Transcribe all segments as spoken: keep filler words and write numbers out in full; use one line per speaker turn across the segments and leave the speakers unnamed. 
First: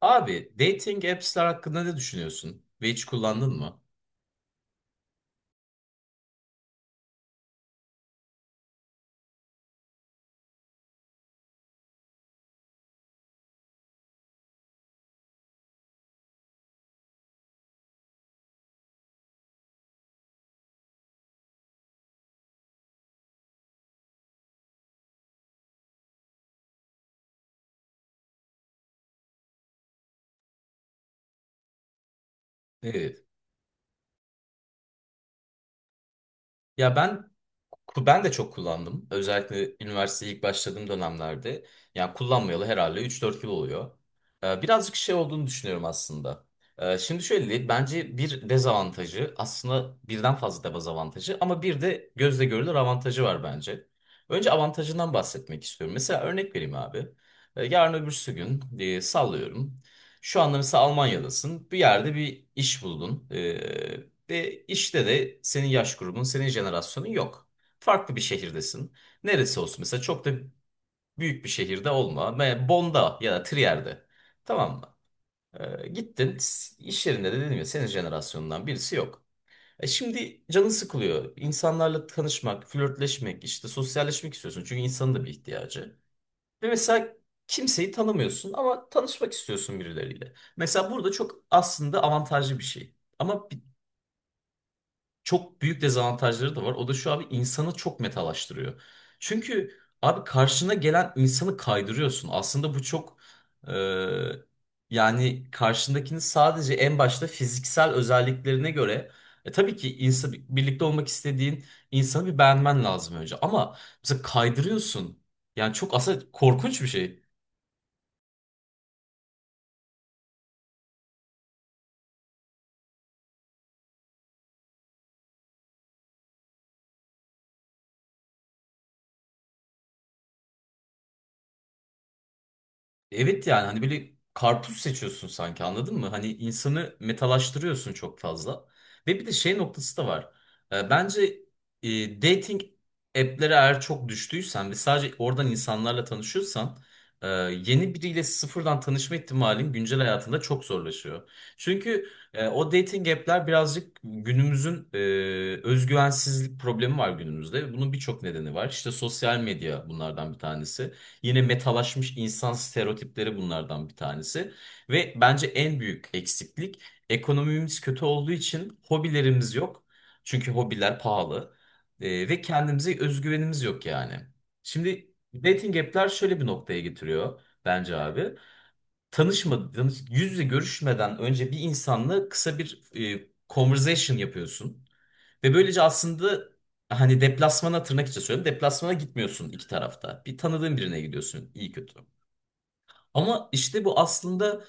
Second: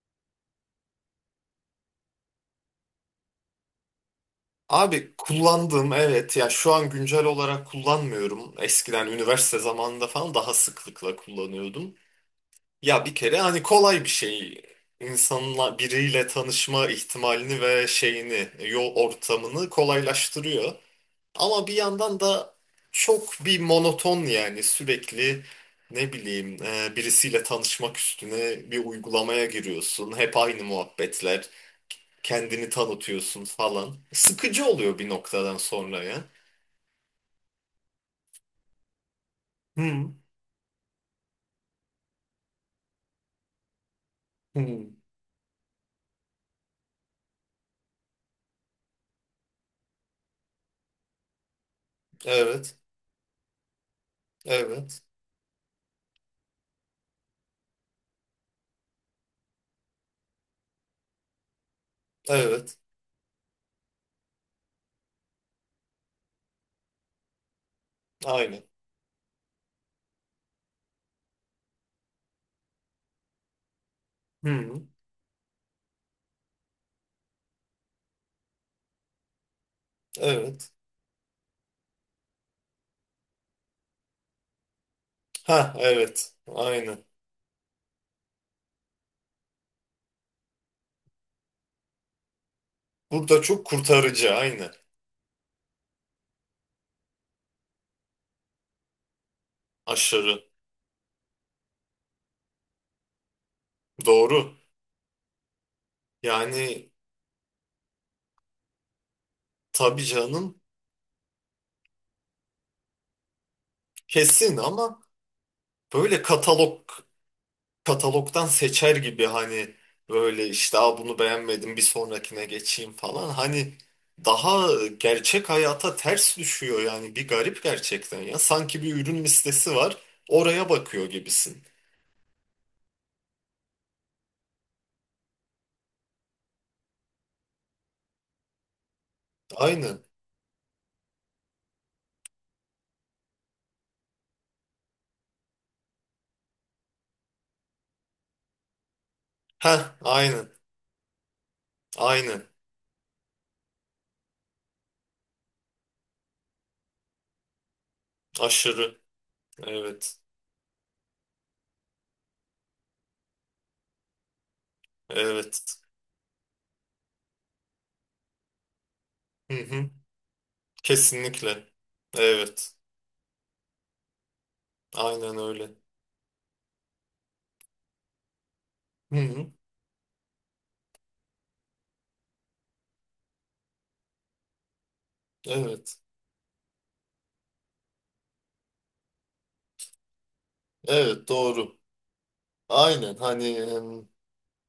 Abi dating apps'ler hakkında ne düşünüyorsun? Ve hiç kullandın mı?
Abi kullandım, evet. Ya şu an güncel olarak kullanmıyorum. Eskiden üniversite zamanında falan daha sıklıkla kullanıyordum. Ya bir kere hani kolay bir şey. İnsanla biriyle tanışma ihtimalini ve şeyini, yol ortamını kolaylaştırıyor. Ama bir yandan da çok bir monoton, yani sürekli ne bileyim e, birisiyle tanışmak üstüne bir uygulamaya giriyorsun. Hep aynı muhabbetler, kendini
Ne?
tanıtıyorsun falan. Sıkıcı oluyor bir noktadan sonra ya.
Ya ben ben de çok kullandım. Özellikle
Hmm.
üniversiteye ilk başladığım dönemlerde. Yani kullanmayalı herhalde üç dört yıl oluyor. Ee,
Hmm.
birazcık şey olduğunu düşünüyorum aslında. Ee, şimdi şöyle diyeyim. Bence bir dezavantajı aslında birden fazla dezavantajı ama bir de gözle görülür
Evet.
avantajı var bence. Önce
Evet.
avantajından bahsetmek istiyorum. Mesela örnek vereyim abi. Ee, yarın öbürsü gün e, sallıyorum. Şu anda mesela Almanya'dasın. Bir yerde bir
Evet.
iş buldun. Ee, ve işte de senin yaş grubun, senin jenerasyonun yok. Farklı bir
Aynen.
şehirdesin. Neresi olsun? Mesela çok da büyük bir şehirde olma. Me- Bond'a ya da Trier'de. Tamam
Hmm.
mı? Ee, gittin s- iş yerinde de dedim ya senin jenerasyonundan birisi yok. E şimdi canın
Evet.
sıkılıyor. İnsanlarla tanışmak, flörtleşmek, işte sosyalleşmek istiyorsun. Çünkü insanın da bir
Ha,
ihtiyacı.
evet.
Ve
Aynen.
mesela kimseyi tanımıyorsun ama tanışmak istiyorsun birileriyle. Mesela burada çok aslında avantajlı bir şey.
Burada
Ama
çok kurtarıcı aynı.
çok büyük dezavantajları da var. O da şu abi insanı çok metalaştırıyor. Çünkü abi
Aşırı.
karşına gelen insanı kaydırıyorsun. Aslında bu çok e,
Doğru.
yani karşındakini sadece
Yani
en başta fiziksel özelliklerine göre e, tabii ki
tabii
insan,
canım,
birlikte olmak istediğin insanı bir beğenmen lazım önce. Ama mesela
kesin. Ama
kaydırıyorsun. Yani çok
böyle
aslında korkunç bir
katalog,
şey.
katalogdan seçer gibi, hani böyle, işte, aa, bunu beğenmedim, bir sonrakine geçeyim falan. Hani daha gerçek hayata ters düşüyor yani, bir garip gerçekten ya. Sanki bir ürün listesi var, oraya bakıyor gibisin.
Evet yani hani böyle karpuz seçiyorsun sanki anladın mı? Hani insanı metalaştırıyorsun çok fazla. Ve bir de şey noktası
Aynen.
da var. Ee, Bence e, dating app'lere eğer çok düştüysen ve sadece oradan insanlarla tanışıyorsan e, yeni biriyle sıfırdan tanışma ihtimalin
Heh,
güncel hayatında
aynen.
çok zorlaşıyor. Çünkü
Aynen.
e, o dating app'ler birazcık günümüzün e, özgüvensizlik problemi var günümüzde. Bunun birçok nedeni var. İşte
Aşırı.
sosyal medya
Evet.
bunlardan bir tanesi. Yine metalaşmış insan stereotipleri bunlardan bir tanesi. Ve bence
Evet.
en büyük eksiklik ekonomimiz kötü olduğu için hobilerimiz
Hı
yok.
hı.
Çünkü hobiler pahalı.
Kesinlikle.
Ee, ve
Evet.
kendimize özgüvenimiz yok yani. Şimdi
Aynen öyle.
dating app'ler şöyle bir noktaya getiriyor bence abi.
Hı hı.
Tanışmadan, tanış- yüz yüze görüşmeden önce bir insanla kısa bir e, conversation yapıyorsun. Ve böylece
Evet.
aslında hani deplasmana tırnak içi söylüyorum. Deplasmana gitmiyorsun iki tarafta. Bir tanıdığın birine
Evet
gidiyorsun iyi
doğru.
kötü.
Aynen hani,
Ama işte bu
em,
aslında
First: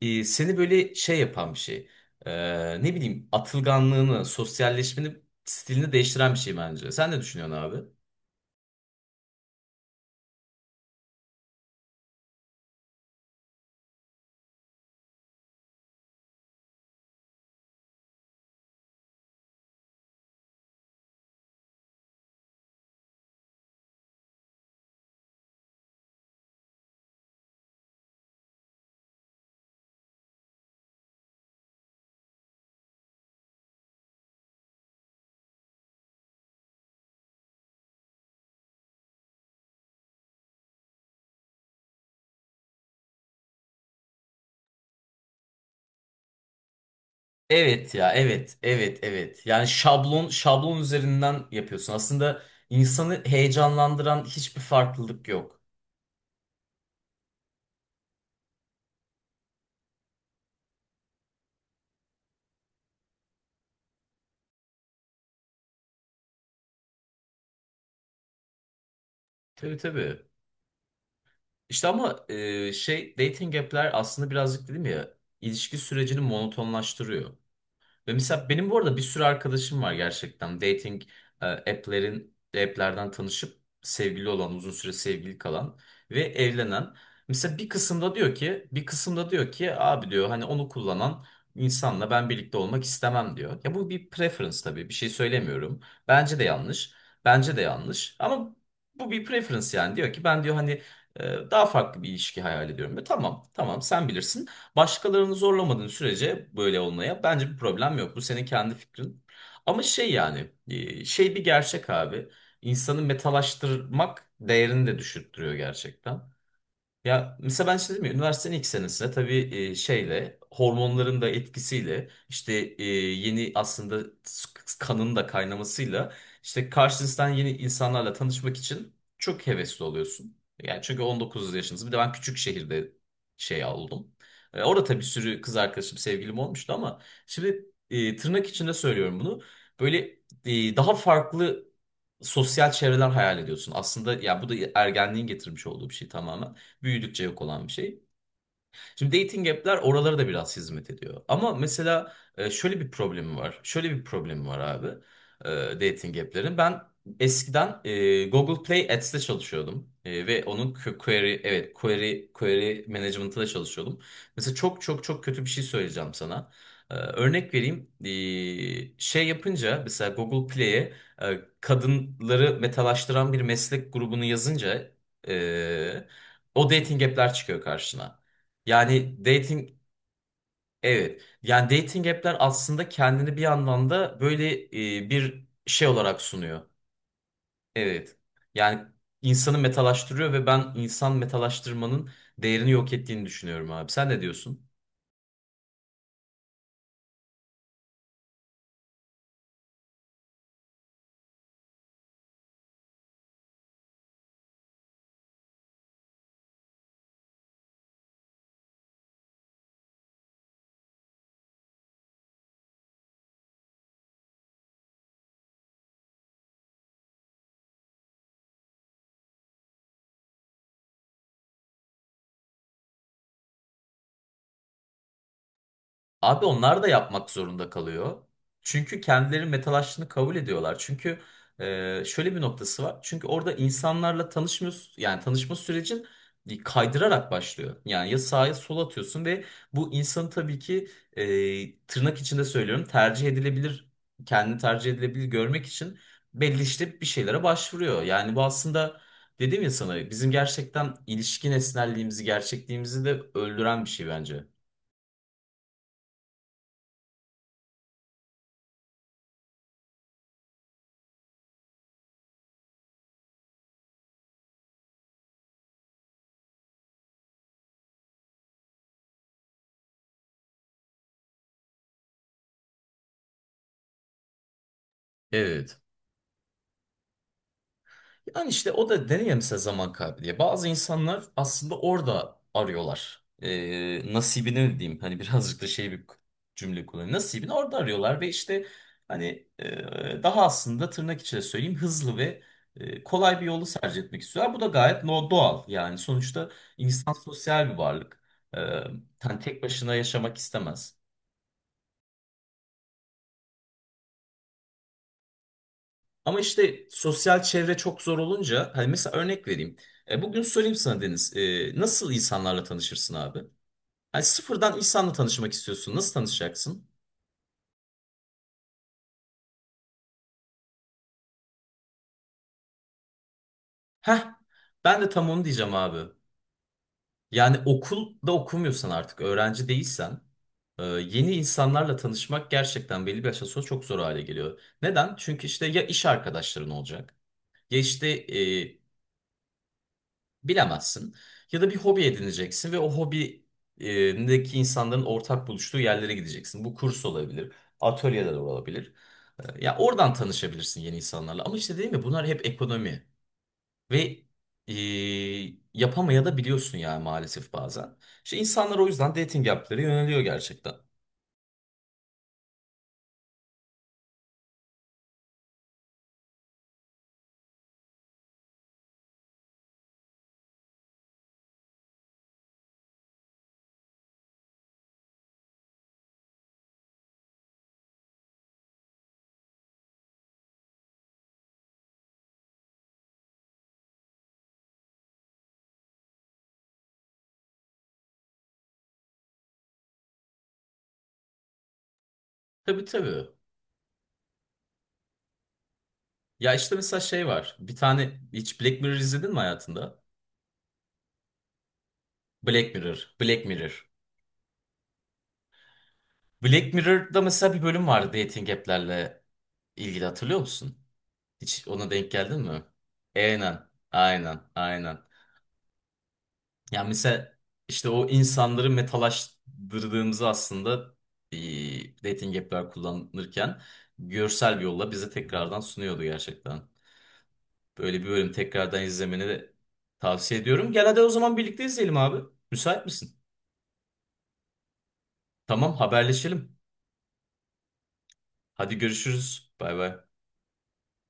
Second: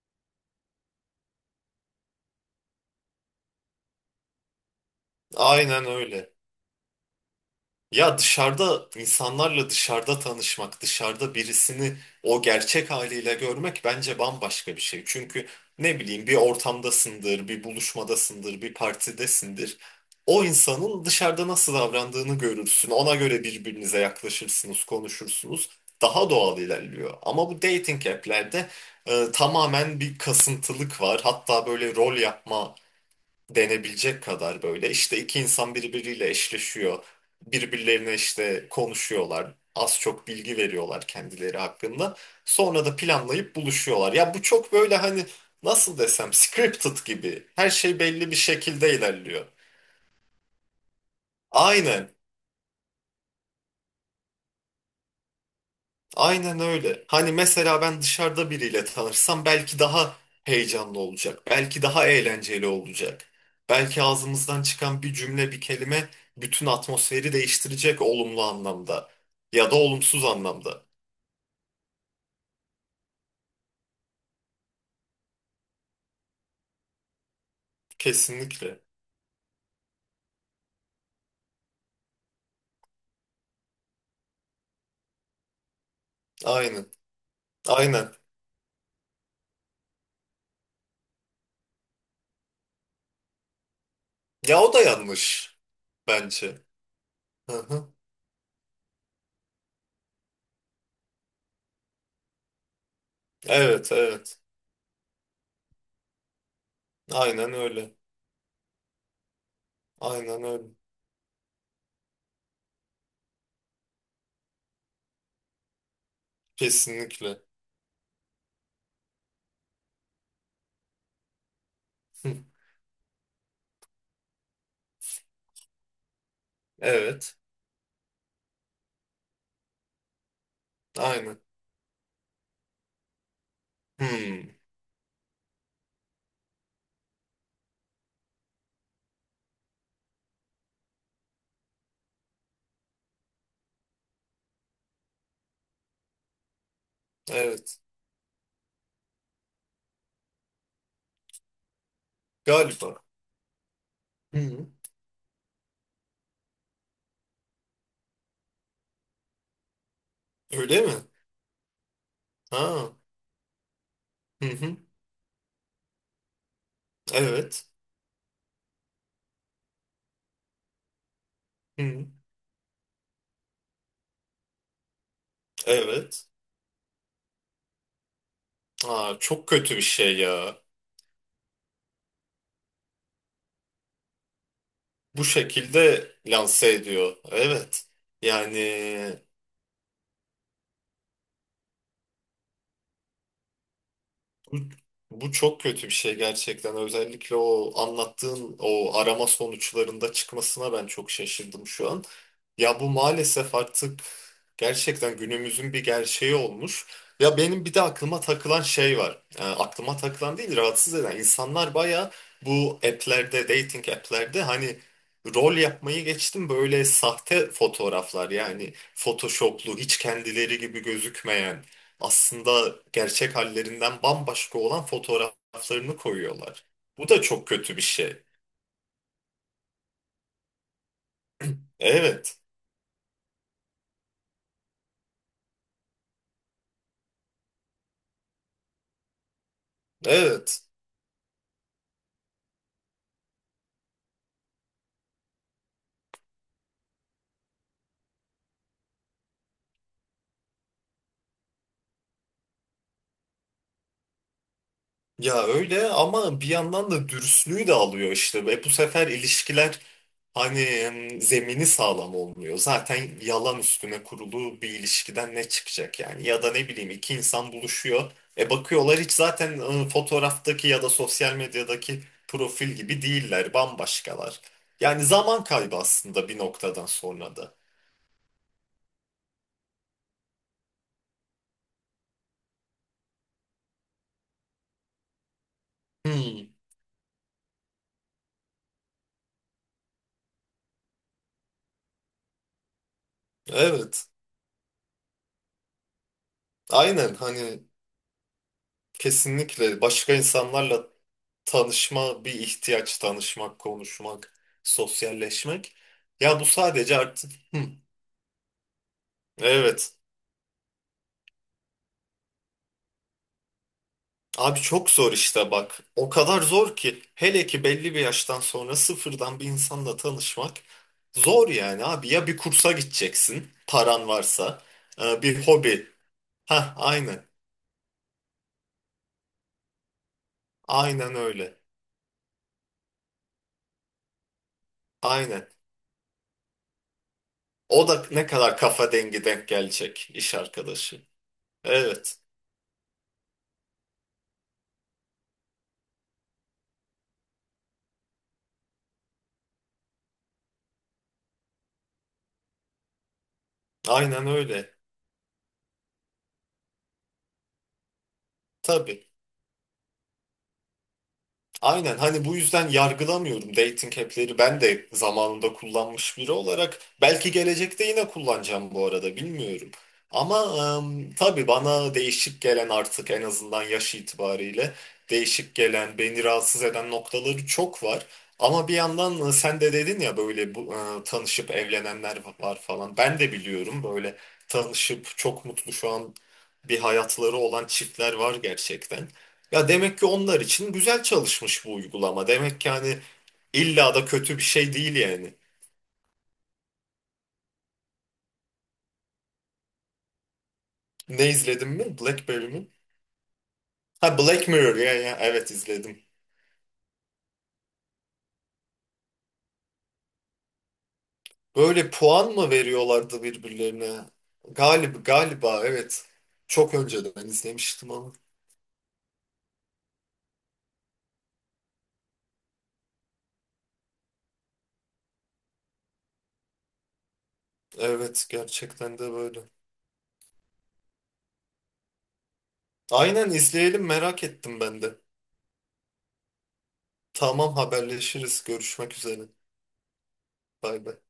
e, seni böyle şey yapan bir şey. E, ne bileyim atılganlığını, sosyalleşmeni,
aynen
stilini
öyle.
değiştiren bir şey bence. Sen ne düşünüyorsun abi?
Ya dışarıda insanlarla, dışarıda tanışmak, dışarıda birisini o gerçek haliyle görmek bence bambaşka bir şey. Çünkü ne bileyim, bir ortamdasındır, bir buluşmadasındır, bir partidesindir. O insanın dışarıda nasıl davrandığını görürsün. Ona göre birbirinize yaklaşırsınız, konuşursunuz. Daha doğal ilerliyor. Ama bu dating app'lerde e, tamamen bir kasıntılık var. Hatta böyle rol yapma denebilecek kadar. Böyle işte iki insan birbiriyle eşleşiyor. Birbirlerine işte konuşuyorlar. Az çok bilgi veriyorlar kendileri hakkında. Sonra da planlayıp buluşuyorlar. Ya bu çok böyle, hani nasıl desem, scripted gibi. Her
Evet
şey
ya
belli bir
evet
şekilde
evet evet.
ilerliyor.
Yani şablon şablon üzerinden yapıyorsun.
Aynen.
Aslında insanı heyecanlandıran hiçbir farklılık yok.
Aynen öyle. Hani mesela ben dışarıda biriyle tanışsam belki daha heyecanlı olacak. Belki daha eğlenceli olacak. Belki ağzımızdan çıkan bir cümle, bir kelime bütün atmosferi değiştirecek, olumlu anlamda ya da
Tabii tabii.
olumsuz anlamda.
İşte ama e, şey dating app'ler aslında birazcık dedim ya ilişki sürecini monotonlaştırıyor. Ve mesela benim bu
Kesinlikle.
arada bir sürü arkadaşım var gerçekten. Dating e, app'lerin app'lerden tanışıp sevgili olan, uzun süre sevgili kalan ve evlenen.
Aynen.
Mesela bir kısımda
Aynen.
diyor ki, bir kısımda diyor ki abi diyor hani onu kullanan insanla ben birlikte olmak istemem diyor. Ya bu bir preference
Ya o da
tabii. Bir şey
yanlış
söylemiyorum. Bence de
bence.
yanlış. Bence
Hı
de
hı.
yanlış. Ama bu bir preference yani. Diyor ki ben diyor hani e, daha farklı bir ilişki hayal ediyorum. Ve tamam, tamam
Evet,
sen
evet.
bilirsin. Başkalarını zorlamadığın sürece böyle olmaya bence
Aynen
bir
öyle.
problem yok. Bu senin kendi fikrin. Ama şey
Aynen
yani
öyle.
e, şey bir gerçek abi. İnsanı metalaştırmak değerini de düşürttürüyor gerçekten. Ya
Kesinlikle.
mesela ben işte dedim ya üniversitenin ilk senesinde tabii e, şeyle hormonların da etkisiyle
Hı.
işte e, yeni aslında s- kanın da kaynamasıyla işte karşınızdan
Evet.
yeni insanlarla tanışmak için çok hevesli oluyorsun. Yani çünkü
Aynen.
on dokuz yaşınız bir de ben küçük şehirde şey oldum.
Hmm.
E, orada tabii bir sürü kız arkadaşım sevgilim olmuştu ama şimdi e, tırnak içinde söylüyorum bunu. Böyle e, daha farklı sosyal çevreler hayal ediyorsun. Aslında ya bu da ergenliğin getirmiş olduğu bir şey tamamen büyüdükçe yok olan bir
Evet.
şey. Şimdi dating app'ler oralara da biraz hizmet ediyor. Ama mesela e, şöyle bir
Galiba.
problemi var. Şöyle bir problemi var
Hı.
abi. e, Dating app'lerin. Ben eskiden e, Google Play Ads'te çalışıyordum. E, ve onun
Öyle mi?
que- query, evet query, query
Ha,
management'ında çalışıyordum.
hı
Mesela
hı.
çok çok çok kötü bir şey söyleyeceğim sana. E, örnek
Evet.
vereyim. E, şey yapınca mesela Google Play'e e,
Hı hı.
kadınları metalaştıran bir meslek grubunu yazınca e,
Evet.
o dating app'ler çıkıyor karşına.
Aa,
Yani
çok
dating
kötü bir şey ya.
evet. Yani dating app'ler aslında kendini bir anlamda böyle e,
Bu
bir şey
şekilde
olarak sunuyor.
lanse ediyor. Evet.
Evet.
Yani
Yani insanı metalaştırıyor ve ben insan metalaştırmanın değerini yok ettiğini düşünüyorum abi. Sen ne
bu,
diyorsun?
bu çok kötü bir şey gerçekten. Özellikle o anlattığın o arama sonuçlarında çıkmasına ben çok şaşırdım şu an. Ya bu maalesef artık gerçekten günümüzün bir gerçeği olmuş. Ya benim bir de aklıma takılan şey var. E, aklıma takılan değil, rahatsız eden. İnsanlar baya bu app'lerde, dating app'lerde hani, rol yapmayı geçtim, böyle sahte fotoğraflar, yani photoshoplu, hiç kendileri gibi gözükmeyen, aslında gerçek hallerinden bambaşka olan fotoğraflarını
Abi
koyuyorlar.
onlar da
Bu da
yapmak
çok
zorunda
kötü bir şey.
kalıyor. Çünkü kendileri metal aşçını kabul ediyorlar. Çünkü e, şöyle bir
Evet,
noktası var. Çünkü orada insanlarla tanışmıyorsun. Yani tanışma sürecin kaydırarak başlıyor. Yani ya sağa ya sola atıyorsun ve bu insanı tabii
evet.
ki e, tırnak içinde söylüyorum tercih edilebilir, kendini tercih edilebilir görmek için belli işte bir şeylere başvuruyor. Yani bu aslında dedim ya sana bizim gerçekten ilişki nesnelliğimizi gerçekliğimizi de öldüren bir şey bence.
Ya öyle, ama bir yandan da dürüstlüğü de alıyor işte. E bu sefer ilişkiler hani, em, zemini sağlam olmuyor. Zaten yalan üstüne kurulu bir ilişkiden ne çıkacak yani? Ya da ne bileyim, iki insan buluşuyor. E bakıyorlar, hiç zaten e, fotoğraftaki ya da sosyal medyadaki profil gibi değiller, bambaşkalar. Yani zaman kaybı
Evet.
aslında bir noktadan sonra da.
Yani işte o da denir ya mesela zaman kaybediyor. Bazı insanlar aslında orada arıyorlar. Ee, nasibini diyeyim hani birazcık da şey bir
Hmm,
cümle kullanayım. Nasibini orada arıyorlar ve işte hani e, daha aslında tırnak içinde söyleyeyim hızlı ve e, kolay bir yolu tercih
evet.
etmek istiyorlar. Bu da gayet no doğal yani sonuçta insan
Aynen hani.
sosyal bir varlık. Ee, Hani tek
Kesinlikle,
başına
başka
yaşamak
insanlarla
istemez.
tanışma bir ihtiyaç; tanışmak, konuşmak, sosyalleşmek.
Ama
Ya bu
işte
sadece artık.
sosyal
Hı,
çevre çok zor olunca hani mesela örnek vereyim.
evet.
E, bugün söyleyeyim sana Deniz. E, nasıl insanlarla tanışırsın abi? Hani
Abi
sıfırdan
çok
insanla
zor işte,
tanışmak
bak.
istiyorsun.
O
Nasıl
kadar zor
tanışacaksın?
ki, hele ki belli bir yaştan sonra sıfırdan bir insanla tanışmak zor yani abi. Ya bir kursa gideceksin paran
Heh,
varsa.
ben de
Ee,
tam onu
bir
diyeceğim
hobi.
abi.
Ha aynen.
Yani okulda okumuyorsan artık öğrenci değilsen e,
Aynen
yeni
öyle.
insanlarla tanışmak gerçekten belli bir yaştan sonra çok zor hale geliyor. Neden? Çünkü
Aynen.
işte ya iş arkadaşların olacak ya
O da
işte
ne kadar
e,
kafa dengi denk gelecek iş arkadaşı.
bilemezsin. Ya da bir hobi
Evet.
edineceksin ve o hobideki insanların ortak buluştuğu yerlere gideceksin. Bu kurs olabilir, atölyeler olabilir. E, Ya oradan tanışabilirsin yeni insanlarla. Ama işte değil mi bunlar hep ekonomi ve
Aynen
e,
öyle.
yapamaya da biliyorsun yani maalesef bazen. İşte insanlar o
Tabii.
yüzden dating app'lere yöneliyor gerçekten.
Aynen hani, bu yüzden yargılamıyorum dating app'leri. Ben de zamanında kullanmış biri olarak belki gelecekte yine kullanacağım, bu arada bilmiyorum. Ama em, tabii bana değişik gelen, artık en azından yaş itibariyle değişik gelen, beni rahatsız eden noktaları çok var. Ama bir yandan e, sen de dedin ya, böyle bu, e, tanışıp evlenenler var falan, ben de biliyorum. Böyle tanışıp çok mutlu şu an bir hayatları olan çiftler var gerçekten. Ya demek ki onlar için güzel çalışmış bu uygulama. Demek ki
Tabii
hani
tabii.
illa da kötü bir şey değil yani.
Ya işte mesela şey var. Bir tane hiç Black Mirror izledin mi hayatında?
Ne izledim mi? Blackberry mi?
Black Mirror, Black Mirror.
Ha, Black Mirror. Ya ya evet izledim.
Black Mirror'da mesela bir bölüm vardı dating app'lerle ilgili hatırlıyor musun? Hiç ona
Böyle
denk
puan
geldin
mı
mi?
veriyorlardı
Aynen,
birbirlerine?
aynen, aynen.
Galiba, galiba evet. Çok
Ya
önceden
mesela işte
izlemiştim
o
ama.
insanları metalaştırdığımızı aslında eee, dating app'ler kullanırken görsel bir yolla bize tekrardan sunuyordu gerçekten. Böyle bir
Evet,
bölüm tekrardan
gerçekten de
izlemeni
böyle.
de tavsiye ediyorum. Gel hadi o zaman birlikte izleyelim abi. Müsait misin?
Aynen, izleyelim, merak ettim ben de.
Tamam haberleşelim.
Tamam, haberleşiriz.
Hadi
Görüşmek üzere.
görüşürüz. Bay bay.
Bay bay.